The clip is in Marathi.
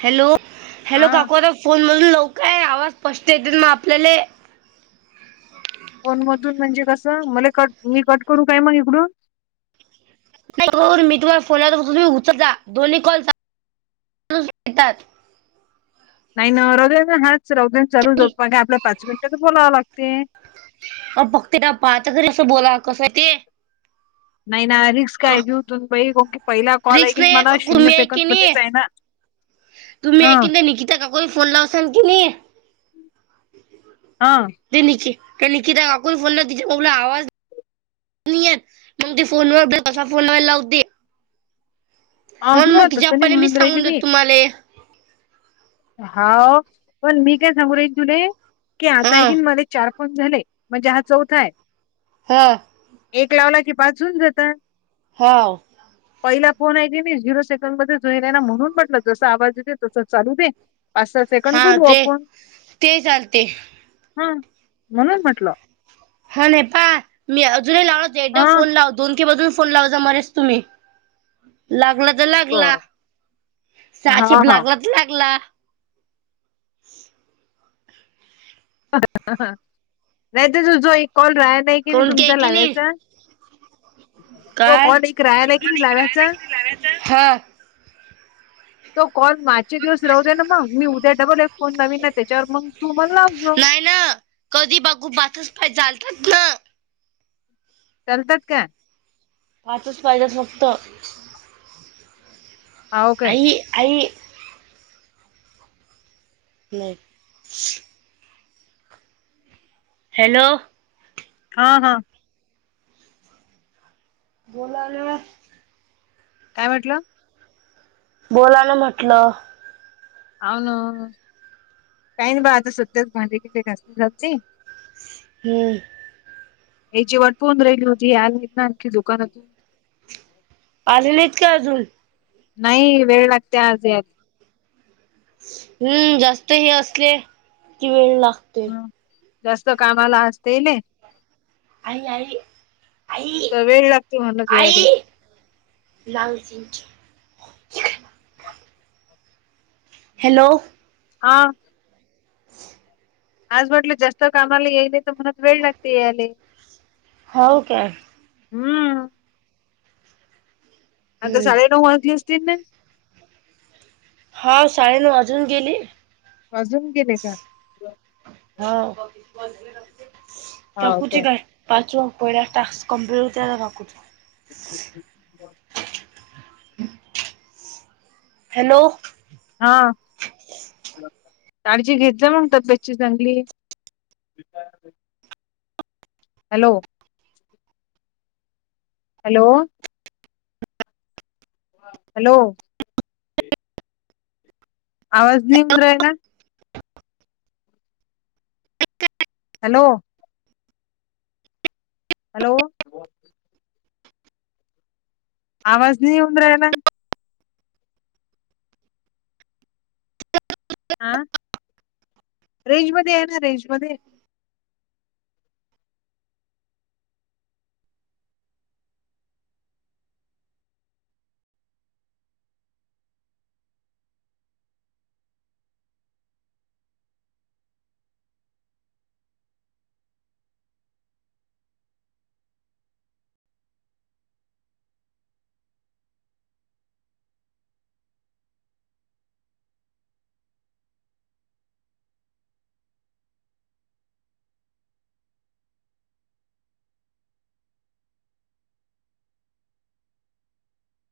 हॅलो, हॅलो हा काकु आता फोनमधून लवक आहे आवाज स्पष्ट येते मग आपल्याले. फोन मधून म्हणजे कसं मला ही कट मी कट करू काय मग इकडून? नाही कर मी तुम्हाला फोन लावला तर तुम्ही उचल जा. दोन्ही कॉल [unintelligible] नाही न रोद्यान हाच रौद्यान च आपल्याला पाच मिनिटात बोलावं लागते. अ बघतीना पाहता घरी असं बोला कसं आहे ते? नाही ना रिस्क आहे. क- घेऊ तुनबाई [unintelligible] पहिला कॉल आहे रिक्स की नाही मला काकू शून्य तुम्ही आहे की सेकंडमध्येच आहे ना. [inaudible] तुम्ही हा हाय की नाय निकिता काकूंना फोन लावसान की नई. हा दिली की त्या लेकिदा [unintelligible] फोनला आवाज नाही येत मग ते फोनवर [unintelligible] फोन व लावते. म्हणून अ मग तीज्या तसं नाही पले मी म्हणून राहिली सांगून देते तुम्हाले. हाव, पण मी काय सांगू राहिली तुले, की आता एक आहे हा की नाही मला चार फोन झाले म्हणजे हा चौथा आहे. हा. एक लावला की पाच होऊन जाता. हाव. पहिला फोन आहे की मी झिरो सेकंडमध्ये हुईला आहे ना म्हणून म्हटलं जस आवाज येते तसं चालू दे. पाच सहा सेकंड हा बोलू ते आपण. ते चालते हा म्हणून म्हटलं. हा नाही पा मी अजूनही लाव एकदा हां फोन लाव दोन की अजून फोन लाव जा मलेच तूम्ही. लागल लागला. बरं. हां, साचिप हां. लागला तर लागला. नाही तर तुझो एक कॉल राह्या नाही की नाही कोण काय तुमचा की नाही लावायचा. तो काय कॉल एक रायाला किनई लाव्याच? हा तो कॉल मागचे दिवस राहू दे ना मग, मी उद्या डबल एक फोन नवीन आहे त्याच्यावर मग तू मला लाव जो. नाही ना कधी बाघू बातच पाय जालतात ना. चालतात का? पाचच पाहिजेत फक्त. हाव काय? आई आई. नाही. हॅलो. हा हा. बोलालोय. काय म्हटला? बोला ना म्हटलं. हो ना काही ना बा आता सुटतेच भांडी किती घासतेती. हम्म. या जेवट फोन राहिली होती यालीत ना आणखी दुकानात आले नाहीत काय अजून? नाही वेळ लागते आज याय हम्म जास्त हे असले, कि वेळ लागते. जास्त कामाला असते ने. आई आई आई तर वेळ लागते म्हणलं ते यायले. आई. लाऊज चिंच. हॅलो. हा. [inaudible] आज म्हटलं जास्त कामाला येई नाही तर म्हणत वेळ लागते यायले. हो काय? हम्म. आता हम्म साडे नऊ वाजली असतील ने. हा साडेनऊ वाजून गेली. वाजून गेले का? हो. [unintelligible] काय पाचव पहिला टास्क कम्प्लीट होतंय आता वाकूच. [inaudible] हॅलो. हा. काळजी घेत जा मग तब्येतची चांगली. हॅलो. हॅलो. हॅलो. आवाज नाही येऊन राहिला? हॅलो. हॅलो. आवाज नाही येऊन राहिला? आ? रेंजमध्ये या ना रेंजमध्ये.